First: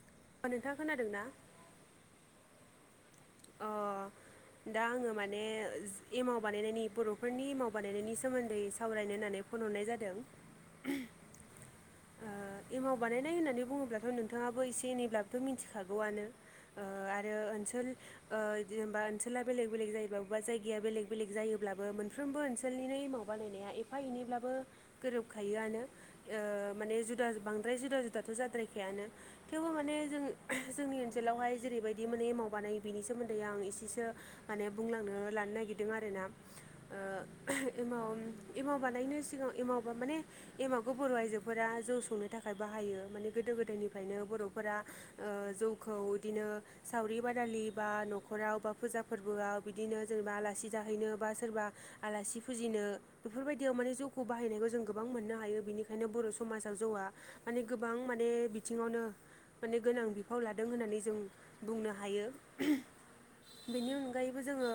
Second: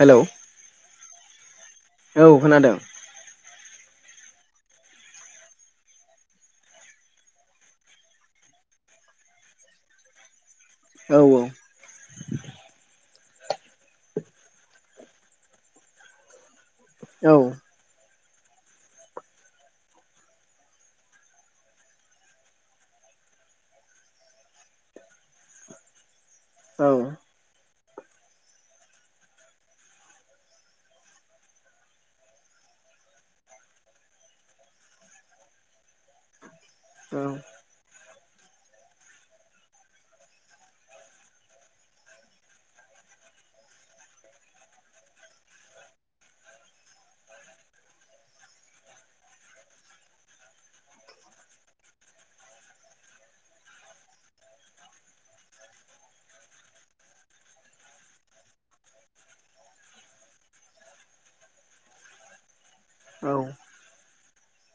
Hello ओ नोंथाङा खोनादों ना? औ खोनादों अ दा आङो माने एमाव बानायनायनि बर'फोरनि एमाव बानायनायनि सोमोन्दै सावरायनो होननानै फन हरनाय जादों औ औ ओ एमाव बानायनाय होननानै बुङोब्लाथ' नोंथाङाबो एसे एनैब्लाबोथ' मिथिखागौआनो ओ औ आरो ओनसोल ओ जेनेबा ओनसोला बेलेग बेलेग जायोब्ला बबेबा जायगाया बेलेग बेलेग जायोब्लाबो मोनफ्रोमबो ओनसोलनिनो एमाव बानायनाया एफा एनै ब्लाबो गोरोबखायोआनो ओ औ माने जु बांद्राय जुदा जुदाथ' जाद्रायखायानो थेवबो माने जों जोंनि ओनसोलावहाय जेरैबायदि माने मावबानायो बिनि सोमोन्दै आं एसेसो माने बुंलांनो लानो नागिरदों आरो ना। ओ ए एमाव बानायनो सिगाङां एमावबा माने एमावगौ बर' आइजोफोरा जौ सं सुंनो थाखाय बाहायो माने गोदो गोदायनिफ्रायनो बर'फोरा। ओ जौखौ बिदिनो सावरि बादारि बा नख'राव एबा फुजा फोरबोआव बिदिनो आलासि जाहैनो बा सोरबा आलासि फुजिनो बेफोरबादियाव माने जौखौ बाहायनायखौ जों गोबां मोननो हायो बिनिखायनो बर'समाजाव जौआ माने गोबां माने बिथिंआवनो माने गोनां बिफाव लादों होननानै जों बुंनो हायो। औ बेनि अनगायैबो जोङो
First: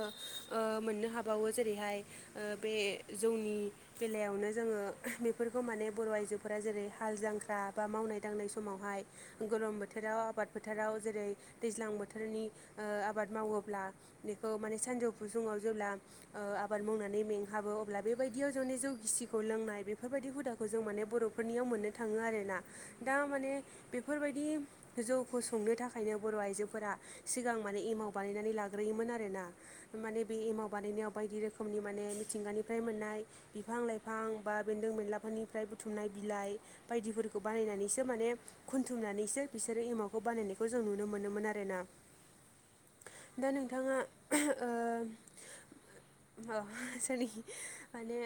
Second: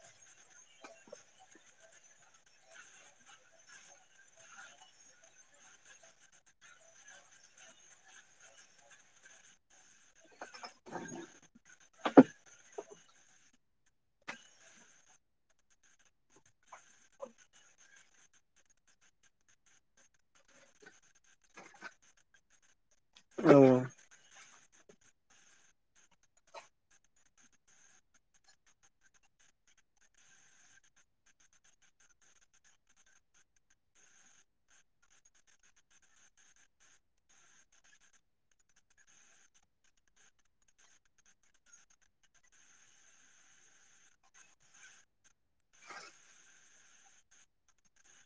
मोननो हाबावो जेरैहाय ओ बे जौनि बेलायावनो जोङो बेफोरखौ माने बर' आइजोफोरा जेरै हाल जांख्रा बा मावनाय दांनाय समावहाय गोलोम बोथोराव आबाद फोथोराव जेरै दैज्लां बोथोरनि आबाद मावोब्ला बेखौ माने सानजौफु समाव जेब्ला ओ आबाद मावनानै मेंहाबो अब्ला बेबायदियाव जोंनि जौ गिसिखौ लोंनाय बेफोरबायदि हुदा खौ जों माने बर'फोरनियाव मोननो थाङो आरोना दा माने औ बेफोरबायदि जौखौ संनो थाखायनो बर' आइजोफोरा सिगां माने एमाव बानायनानै लाग्रोयोमोन आरो ना माने बे एमव बानायनायाव बायदि रोखोमनि माने मिथिंगानिफ्राय मोननाय बिफां लाइफां बा बेन्दों बेनलाफोरनिफ्राय बुथुमनाय बिलाइ बायदिफोरखौ बानायनानैसो माने खुन्थुमनानैसोर बिसोरो एमावखौ बानायनायखौ जों नुनो मोनोमोन आरो ना दा नोंथाङा ओ अ सरि माने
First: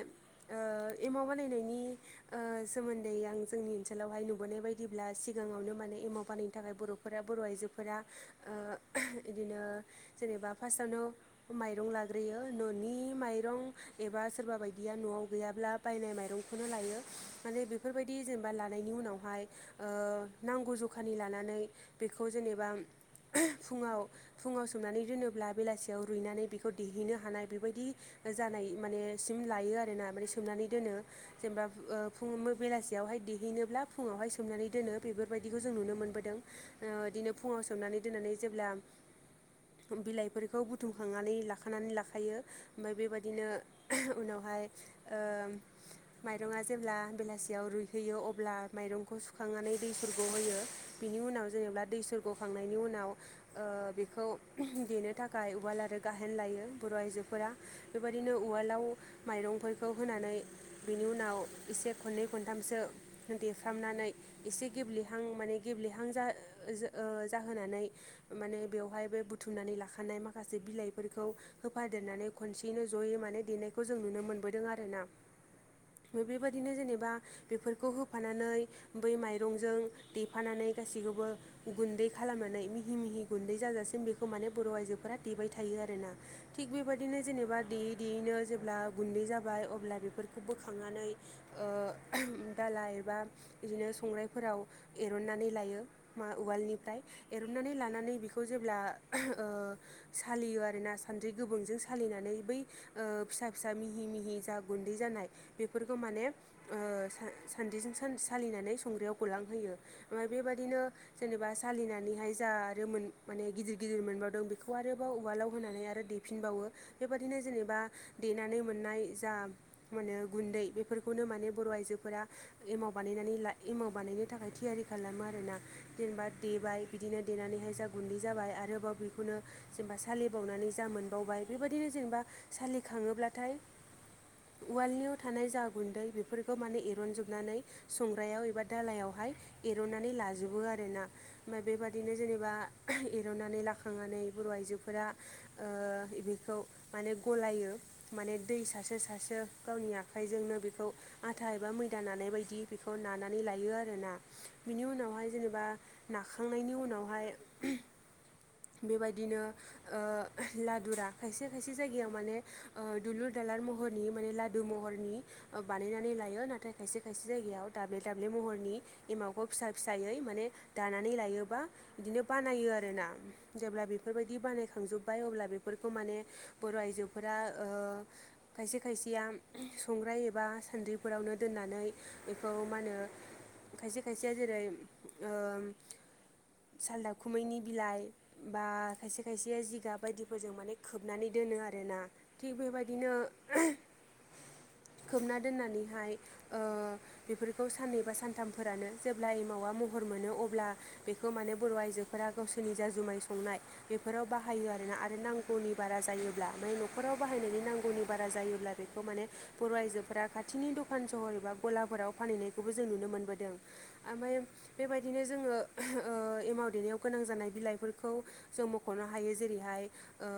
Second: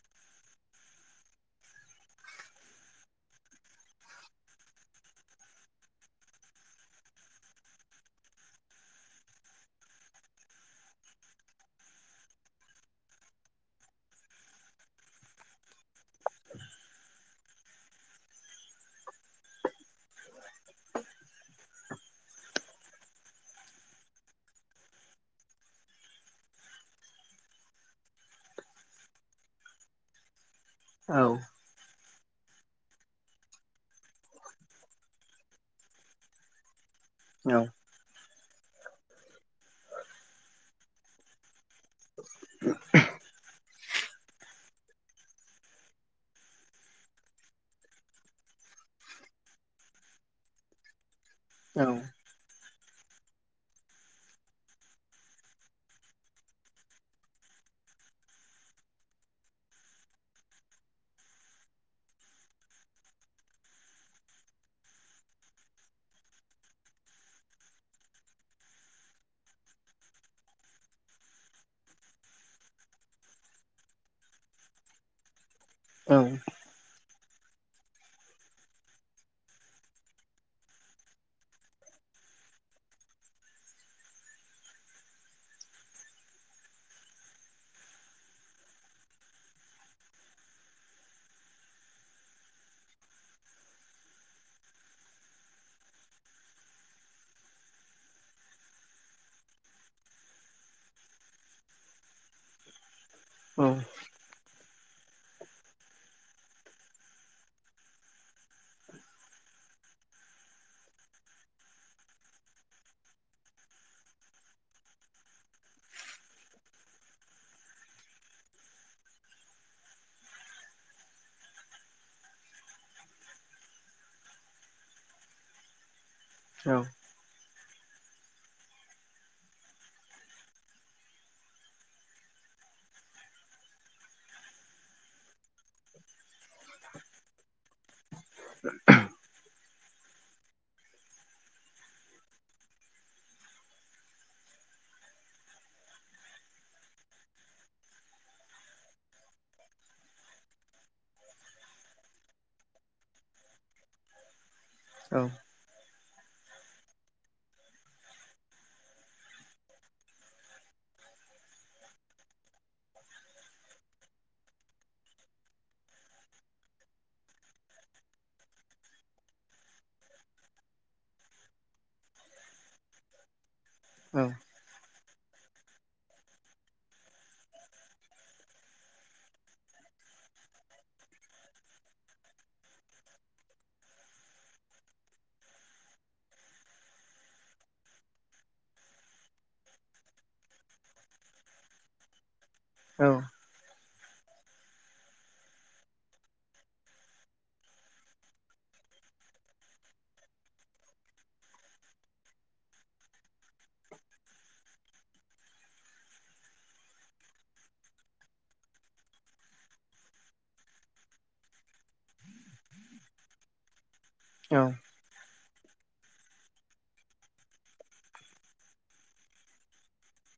ओ एमाव बानायनायनि ओ सोमोन्दै आं जोंनि ओनसोलावहाय नुबोनाय बायदिब्ला सिगाङावनो माने एमावपानायनि थाखाय बर'फोरा बर' आइजोफोरा ओ बिदिनो जेनेबा फार्स्टआवनो माइरं लाग्रोयो न'नि माइरं एबा सोरबा बायदिया न'आव गैयाब्ला बायनाय माइरंखौनो लायो माने बेफोरबायदि जेनेबा लानायनि उनावहाय ओ नांगौ जखानि लानानै बेखौ जेनेबा फुङाव फुङाव सोमनानै दोनोब्ला बेलासियाव रुइनानै बेखौ देहैनो हानाय बेबायदि। जानाय माने सिम लायो आर ना माने सोमनानै दोनो जेनेबा ओ फुङाव बेलासि यावहाय देहैनोब्ला फुङावहाय सोमनानै दोनो बेफोरबायदिखौ जों नुनो मोनबोदोन ओ बिदिनो फुङाव सोमनानै दोननानै जेब्ला बिलाइफोरखौ बुथुमखांनानै लाखानानै लाखा थायो ओमफ्राय बेबायदिनो उनावहाय ओ माइरङा जेब्ला बेलासियाव रुइयो होयो अब्ला माइरंखौ सुखांनानै दै सरखौ होयो बिनि उनाव जेनेबा दै सर गखांनायनि उनाव ओ बेखौ देनो थाखाय उवाल आरो गाहेन लायो बर' आइजोफोरा बेबायदिनो उवालाव माइरंफोरखौ होनानै बिनि उनाव एसे खननै खन दामसो देफ्रामनानै एसे गेब्लेहां माने गेब्लेहां जा-जाहोनानै। माने बेवहाय बे बुथुमनानै लाखानाय माखासे बिलाइफोरखौ होफादेरनानै खनसेयैनो जयै माने देनायखौ जों नुनो मोनबोदों आरो ना बेबायदिनो जेनेबा। बेफोरखौ होफानानै बै माइरंजों देफानानै गाैखौबो गुन्दै खालामनानै मिहि मिहि गुन्दै जाजासिम बेखौ माने बर' आइजोफोरा देबाय थायो आरोना थिग बेबायदिनो जेनेबा देयै देयैनो जेब्ला गुन्दै जाबाय अब्ला बेफोरखौ बोखांनानै। दाला एबा बिदिनो संग्राइफोराव एरननानै लायो। मा उवालनिफ्राय एरुननानै लानानै बेखौ जेब्ला ओ सालियो आर ना सान्द्रि गोबांजों सालिनानै बै फिसा फिसा मिहि मिहि जा गुन्दै जानाय बेफोरखौ माने सान्द्रिजों सालिनानै संग्राआव गलांहोयो ओमफ्राय बेबादिनो जेनेबा सालिनानैहाय जा आरो माने गिदिर गिदिर मोनबावदों बेखौ आरो बाव उवालाव होनानै आरो दे फिनबावो बेबादिनो जेनेबा देनानै मोननाय जा माने गुन्दै बेफोरखौनो माने बर' आइजोफोरा एमाव बानायनानै ला एमाव बानायनो थाखाय थियारि खालामो आरोना जेनेबा देबाय बिदिनो देनानैहाय जा गुन्दै जाबाय आरोबाव बेखौनो जेनेबा सालिबावनानै जा मोनबावबाय बेबायदिनो जेनेबा सालिखाङोब्लाथाय उवालनियाव थानाय जा गुन्दै बेफोर खौ माने एरनजोबनानै संग्रायाव एबा दालायावहाय एरननानै लाजोबो आरो ना ओमफ्राय बेबादिनो जेनेबा एर'नानै लाखांनानै बर' आइजोफोरा ओ बेखौ माने गलायो माने दै सारसो सारसो गावनि आखाइजोंनो बेखौ आथा एबा मैदा नानाय बायदि बेखौ नानानै लायो आरोना बिनि उनावहाय जेनेबा नाखांनायनि उनावहाय बेबायदिनो ओ लादुरा खायसे खायसे जायगायाव माने दुलुर दालार महरनि माने लादु महरनि बानायनानै लायो नाथाय खायसे खायसे जायगायाव दाब्ले दाब्ले महरनि एमावखौ फिसा फिसायै माने दानानै लायोबा बिदिनो बानायो आरोना जेब्ला बेफोरबायदि बानायखांजोब्बाय अब्ला बेफोरखौ माने बर' आइजोफोरा खायसे खायसेया संग्राय एबा सान्द्रिफोरावनो दोननानै बेखौ मा होनो खायसे खायसेया जेरै सालदाखुमैनि बिलाइ बा खायसे खायसे जिगाब बायदिफोरजों माने खोबनानै दोनो आरोोना थिग बेबायदि दिनो खोबना दोननानैहाय ओ बेफोरखौ साननै बा सानथामफोरानो जेब्ला एमावा महर मोनो अब्ला बेखौ माने बर' आइजोफोरा गावसोरनि जा जुमाय संनाय बेफोराव बाहायो आरोना आरो नांगौनि बारा जायोब्ला माने न'खराव बाहायनायनि नांगौनि बारा जायोब्ला बेखौ माने बर' आइजोफोरा खाथिनि दखान सहर एबा गलाफोराव फानहैनायखौबो जों नुनो मोनबोदों। ओमफफ्राय बेबायदिनो जोङो ओ एमाव देनायाव गोनां जानाय बिलाइफोर खौ जों मख'नो हायो जेरैहाय ओ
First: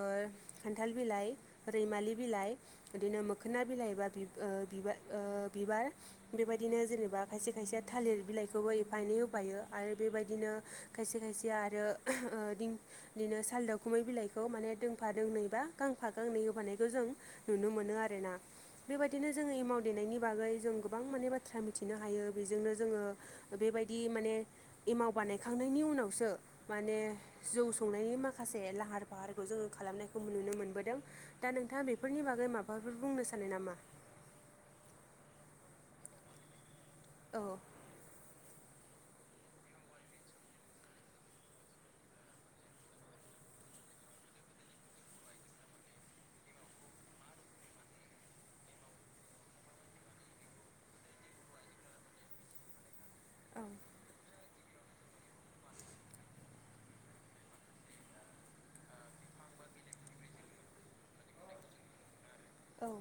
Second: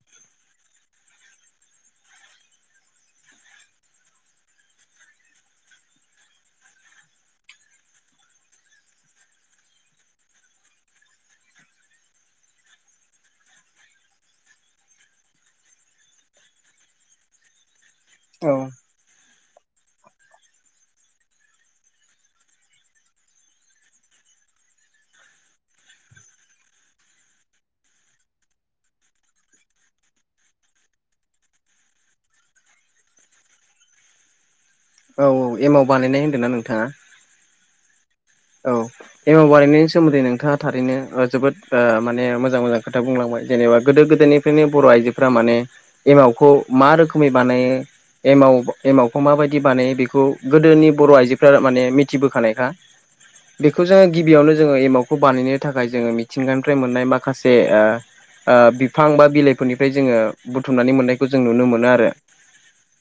खान्थाल बिलाइ रैमालि बिलाइ बिदिनो मोखोना बिलाइबा बि ओ बि ओ बिबार बिबार बेबायदिनो जेनेबा खायसे खायसे थालिर बिलाइखौबो एफा एनै होफायो आरो बेबायदिनो खायसे खायसे आरो बिदि बिदिनो सालदावखुमै बिलाइखौ माने दोंफा दोंनै बा गांफा गांनै होबानायखौ जों नुनो मोनो आरोना औ बेबायदिनो जोङो एमाव देनायनि बागै जों गोबां माने बाथ्रा मिथिनो हायो बेजोंनो जोङो बेबायदि माने एमाव बानायखांनायनि उनावसो माने जौ संनायनि माखासे लाहार फाहारखौ जोङो खालामनायखौ नुनो मोनबोदों। दा नोंथाङा बेफोरनि बागै माबाफोर बुंनो सानो नामा? औ औ एमाव बानायनाय होन्दों ना नोंथाङा? औ औ एमाव बानायनायनि सोमोन्दै नोंथाङा थारैनो जोबोद माने मोजां मोजां खोथा बुंलांबाय जेनेबा गोदो गोदायनि बेनो बर' आइजोफोरा माने एमावखौ मा रोखोमै बानायो एमाव एमावखौ माबायदि बानायो बेखौ गोदोनि बर' आइजोफ्रा माने मिथिबोखानायखा औ बेखौ जोङो गिबियावनो जोङो एमावखौ बानायनो थाखाय जोङो मिथिंगानिफ्राय मोननाय माखासे ओ ओ बिफां बा बिलाइफोरनिफ्राय जोङो बुथुमनानै मोननायखौ जों नुनो मोनो आरो। औ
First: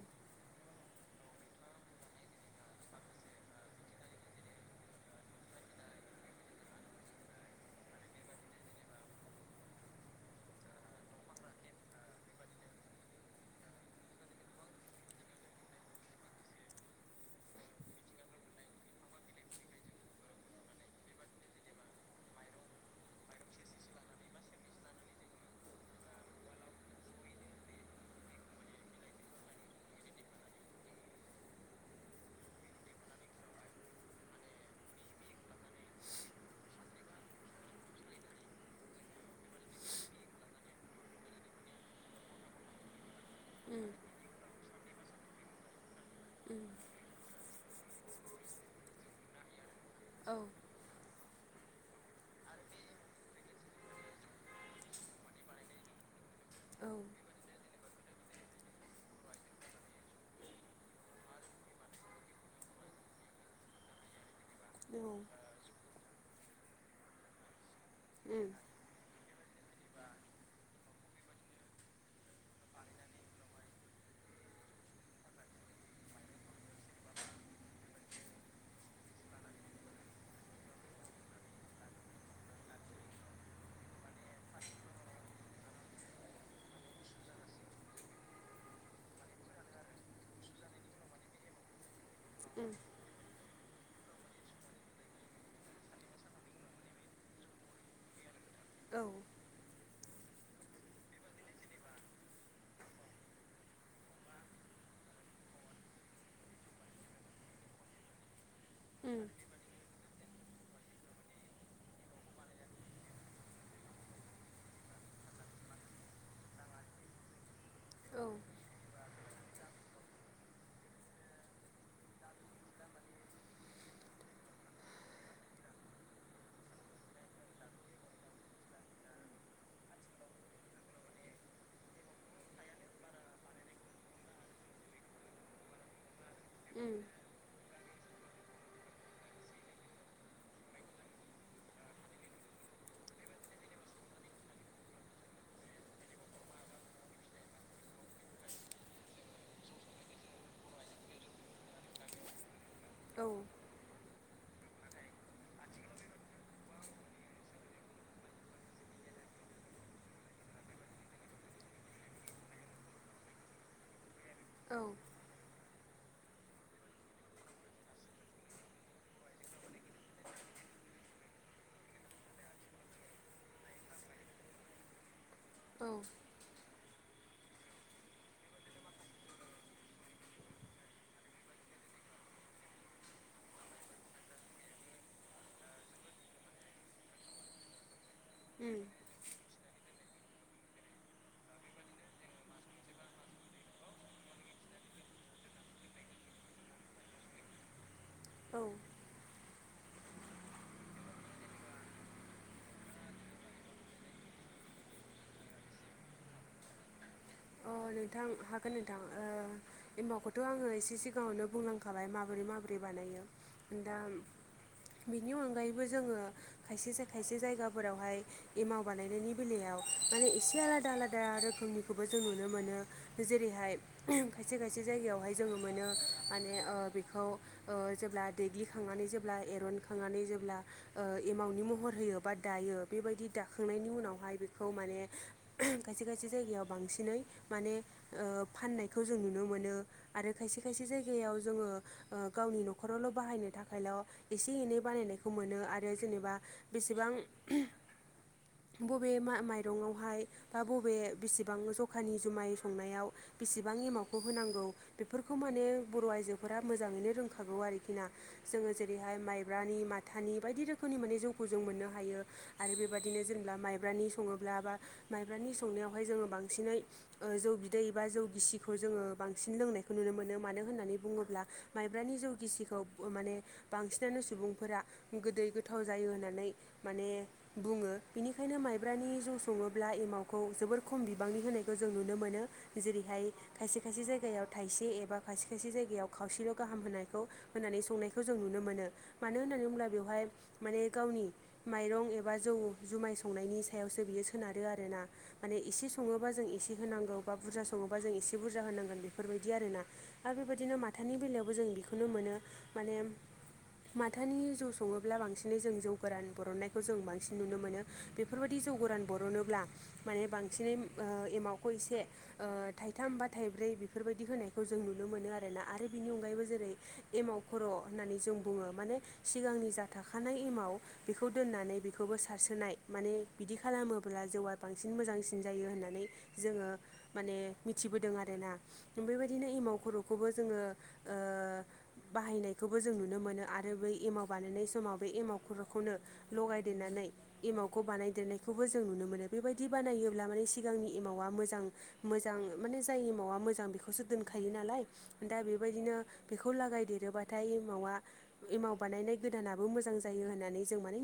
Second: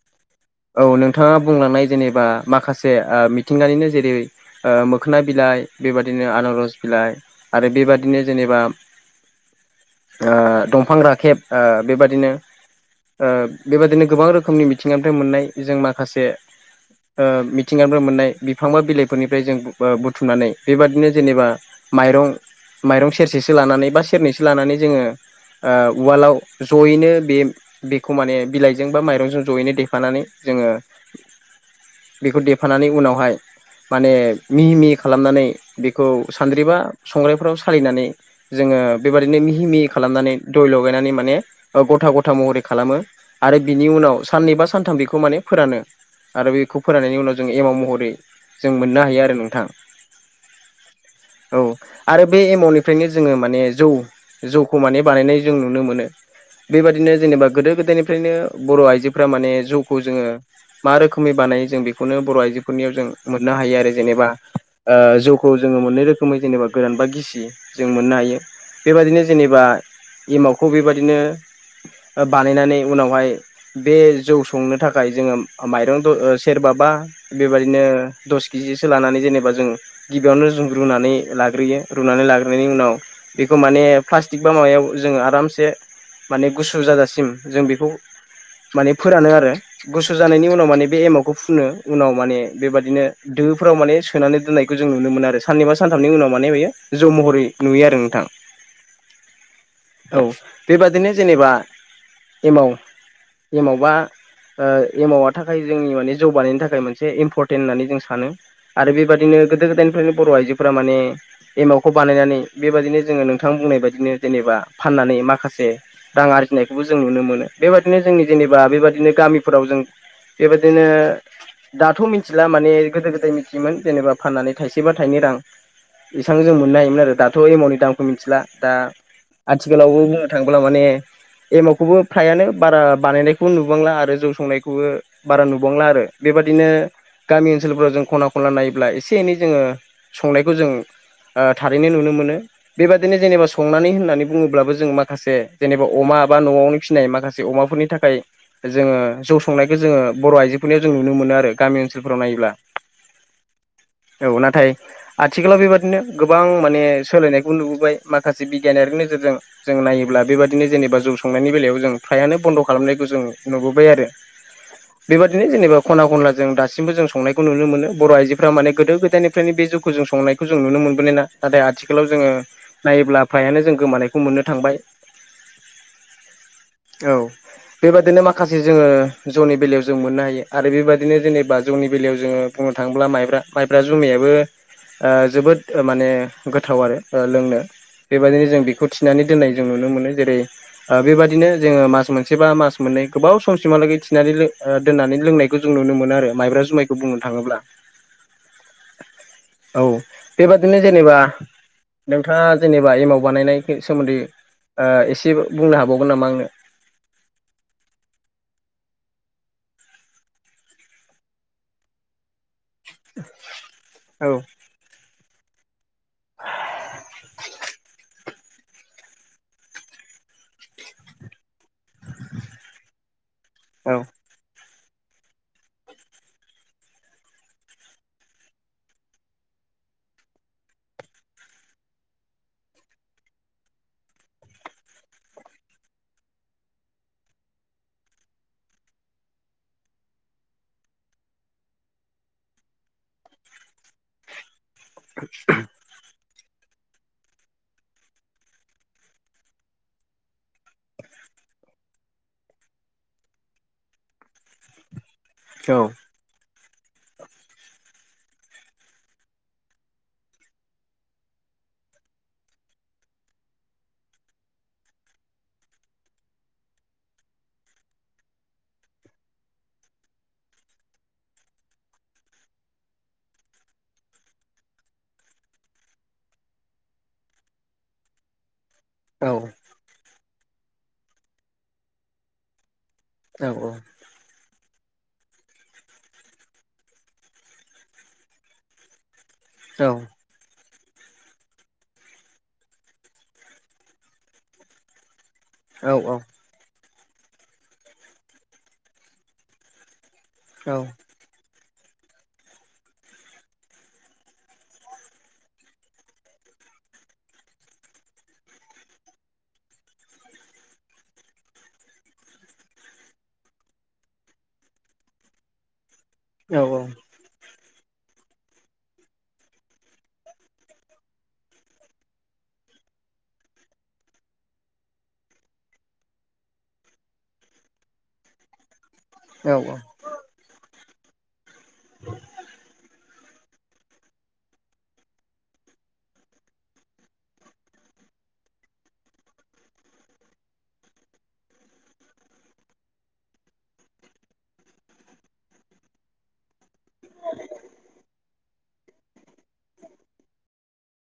औ नोंथाङा बुंलांनाय जेनेबा माखासे आ मिथिंगानिनो जेरै आ मो खोना बिलाइ बेबादिनो आनारस बिलाइ आरो बेबादिनो जेनेबा ओ दंफां राखेब ओ बेबादिनो ओ बेबादिनो गोबां रोखोमनि मिथिंगानिफ्राय मोननाय जों माखासे ओ मिथिंगानिफ्राय मोननाय बिफां बा बिलाइफोरनिफ्राय जों बुथुमनानै बेबादिनो जेनेबा माइरं माइरं सेरसेसो लानानै बा सेरनैसो लानानै जोङो आ उवालाव जयैनो बे बेखौ माने बिलाइजों बा माइरंजों जयैनो देफानानै जोङो बेखौ देफानानै उनावहाय माने मिहि मिहि खालामनानै बेखौ सानद्रि बा संग्रायफोराव सालिनानै जोङो बेबादिनो मिहि मिहि खालामनानै दय लगायनानै माने गथा गथा महरै खालामो। आरो बिनि उनाव साननै बा सानथाम बेखौ माने फोरानो आरो बेखौ फोराननायनि उनाव जों एमाव महरै जों मोननो हायो आरो नोंथां। औ। औ आरो बे एमावनिफ्रायनो जोङो माने जौ जौखौ माने बानायनाय जों नुनो मोनो औ बेबादिनो जेनेबा गोदो गोदायनि फ्रायनो बर' आइजोफोरा माने जौखौ जोङो मा रोखोमनि बानायो जों बेखौनो बर' आइजोफोरनियाव जों मोननो हायो आरो जेनेबा। ओ जौखौ जोङो मोननै रोखोमै जेनेबा गोरान बा गिसि जों मोननो हायो। उम बेबादिनो जेनेबा एमावखौ बेबादिनो बानायनानै उनावहाय बे जौ संनो थाखाय जोङो माइरं सेरबा बा बेबायदिनो दस के जिसो लानानै जेनेबा जों गिबियावनो जों रुनानै लाग्रोयो रुनानै लाग्रोनायनि उनाव बेखौ माने प्लास्टिक बा माबायाव जोङो आरामसे माने गुसु जाजासिम जों बेखौ माने फोरानो आरो गुसु जानायनि उनाव माने बे एमावखौ फुनो। उनाव माने उम बेबादिनो दो फोराव माने सोनानै दोननायखौ जों नुनो मोनो आरो साननै बा सानथामनि उनाव माने बेयो जौ महरै नुयो आरो नोंथां। औ औ बेबादिनो जेनेबा एमाव एमाव बा ओ एमावा थाखाय जोंनि माने ज' बानायनो थाखाय मोनसे इम्परटेन्ट होननानै जों सानो। आरो उम बेबादिनो गोदो गोदायनिफ्रायनो बर' आइजोफोरा माने एमावखौ बानायनानै बेबायदिनो जोङो नोंथां बुंनाय बायदिनो जेनेबा फाननानै माखासे रां आरजिनायखौबो जों नुनो मोनो बेबादिनो औ जोंनि जेनेबा बेबादिनो गामिफोराव जों बेबायदिनो दाथ' मिथिला माने गोदो गोदाय [unintelligible] [unintelligible] मोन जेनेबा फाननानै थाइसे बा थाइनै रां [unintelligible] मोननो हायोमोन आरो दाथ' एमावनि दामखौ मिथिला दा आथिखालावबो बुंनो थाङोब्ला माने एमावखौबो फ्रायानो बारा बानायनायखौबो नुबांला आरो जौ संनायखौबो बारा नुबांला आरो। बेबादिनो गामि ओनसोलफोराव जों खना खनला नायोब्ला एसे एनै जोङो संनायखौ जों ओ थारैनो नुनो मोनो बेबादिनो जेनेबा संनानै होननानै बुङोब्लाबो जों माखासे जेनेबा अमा बा न'आवनो फिसिनाय माखा [unintelligible] अमाफोरनि थाखाय जोङो जौ संनायखौ जोङो बर' आइजोफोरनियाव जों नुनो मोनो आरो गामि ओनसोलफोराव नायोब्ला औ औ नथाय आथिखालाव बेबादिनो गोबां माने सोलायनायखौ नुबोबाय माखासे बिगियानारिनि नोजोरजों जों नायोब्ला बेबायाददिनो जेनेबा जौ संनायनि बेलायाव जों फ्रायानो बन्द' खालामनायखौ जों नुबोबाय आरो [inaudible] औ बेबादिनो जेनेबा खना खनला जों दासिम्बो जों संनायखौ नुनो मोनो बर' आइजोफ्रा माने गोदो गोदायनिफ्रायनो बे जौखौ जों संनायखौ जों नुनो मोनबोनाय ना नाथाय आथिखालाव जोङो नायोब्ला फ्रायानो जों गोमानायखौ मोन्नो थांबाय औ औ बेबादिनो माखासे जोङो जौनि बेलायाव जों मोन्नो हायो आरो बेबायदिनो जेनेबा जौनि बेलायाव जोङो बुंनो थाङोब्ला माइब्रा माइब्रा जुमायाबो ओ जोबोद माने गोथाव आरो ओ लोंनो बेबायदिनो जों उम बेखौ थिनानै दोननाय जों नुनो मोनो जेरै ओ बेबादिनो जोङो मास मोनसे बा मास मोन्नै गोबाव समसिमहालागै थिनानै लो ओ दोन्नानै लोंनाय खौ जों नुनो मोनो आरो माइब्रा जुमायखौ बुंनो थाङोब्ला औ औ बेबादिनो जेनेबा नोंथाङा जेनेबा एमाव बानायनाय सोमोन्दै ओ एसे बुंनो हाबावगोन नामा आंनो अ नोंथां हागोन नोंथां ओ एमावखौथ' आङो एसे सिगाङावनो बुंलांखाबाय माबोरै माबोरै बिदि बानायो दा औ बिनि अनगायैबो बो जोङो खायसे खायसे जायगाफोरावहाय एमाव बानायनायनि बेलायाव माने एसे आलादा आलादा रोखोमनिखौबो जोङो नुनो मोनो जेरैहाय औ खायसे खायसे जायगायावहाय जोङो मोनो ओ माने बेखौ ओ जेब्ला देग्लिखांनानै जेब्ला एरनखांनानै जेब्ला ओ एमावनि महर होयो बा दायो बेबायदि दाखांनायनि उनावहाय बेखौ माने खायसे खायसे जायगायाव बांसिनै माने ओ फाननायखौ जों नुनो मोनो आरो खायसे खायसे जायगायाव जोङो ओ गावनि नखरावल' बाहायनो थाखायल' एसे एनै बानायनायखौ मोनो आरो आरो जेनेबा बेसेबां बबे मा माइरंआवहाय बा बबे बिसेबां जख दखानि जुमाय संनायाव बेसेबां एमावखौ होनांगौ बेफोरखौ माने बर' आइजो फोरा मोजाङैनो रोंखागौ आरोखि ना जोङो जेरैहाय माइब्रानि माथानि बायदि रोखोमनि माने जौखौ जों मोननो हायो आरो बेबदिनो जेनेबा माइब्रानि सङोब्ला बा माइब्रानि संनायावहाय जोङो बांसिनै ओ जौ बिदै बा जौ गिसिखौ जोङो बांसिन लोंनायखौ नुनो मोनो मानो होन्नानै बुङोब्ला माइब्रानि जौगिसिखौ माने बांसिनानो सुबुंफोरा गोदै गोथाव जायो होननानै माने बुङो बिनिखायनो माइब्रानि औ जौ सङोब्ला एमावखौ जोबोर खम बिबांनि होनायखौ जों नुनो मोनो जेरैहाय औ खायसे खायसे जायगायाव थायसे एबा खायसे खायसे जायगायाव खावसेल' गाहाम होनायखौ होनानै संनायखौ जों नुनो मोनो। मानो होन्नानै बुंङोब्ला बेवहाय माने गावनि माइरं एबा जौ जुमाय संनायनि सायावसो बियो सोनारो आरोना। माने एसे औ सङोबा जों एसे होनांगौ बा बुरजा सङोबा जों एसे बुरजा होनांगोन बेफोरबायदि आरो ना। आरो बेबायदिनो माथानि बेलायावबो जों बेखौनो मोनो माने माथानि जौ सङोब्ला बांसिनै जों जौ गोरान बरननायखौ जों बांसिन नुनो मोनो बेफोरबायदि जौ गोरान बर'नोब्ला माने बांसिनै ओ एमाव खायसे ओ थाइथाम बा थाइब्रै बेफोरबायदि होनायखौ जों नुनो मोनो आरोना आरो बेनि उनाव अनगायैबो औ जेरै एमाव खर' होन्नानै जों बुङो माने सिगांनि जा थाखानाय एमाव बेखौ दोन्नानै बेखौबो सारसोनाय माने बिदि खालामोब्ला जौआ बांसिन मोजांसिन जायो होन्नानै जोङो माने मिथिबोदों आरोना बेबायदिनो औ औ एमाव खर'खौ खौबो जोङो ओ बाहायनायखौबो जों नुनो नुनो मोनो आरो बै एमाव बानायनाय समाव बे एमाव खुरखौनो लगायदेरनानै एमावखौ बानायदेरनायखौबो जों नुनो मोनो बेबायदि बानायोब्ला माने सिगांनि एमावा मोजां मोजां माने जाय एमावा मोजां बेखौसो दोनखायो नालाय दा बेबायदिनो बेखौ लागाय देरोबाथाय एावा एमाव बानायनाय गोदानाबो मोजां जायो होननानै जों माने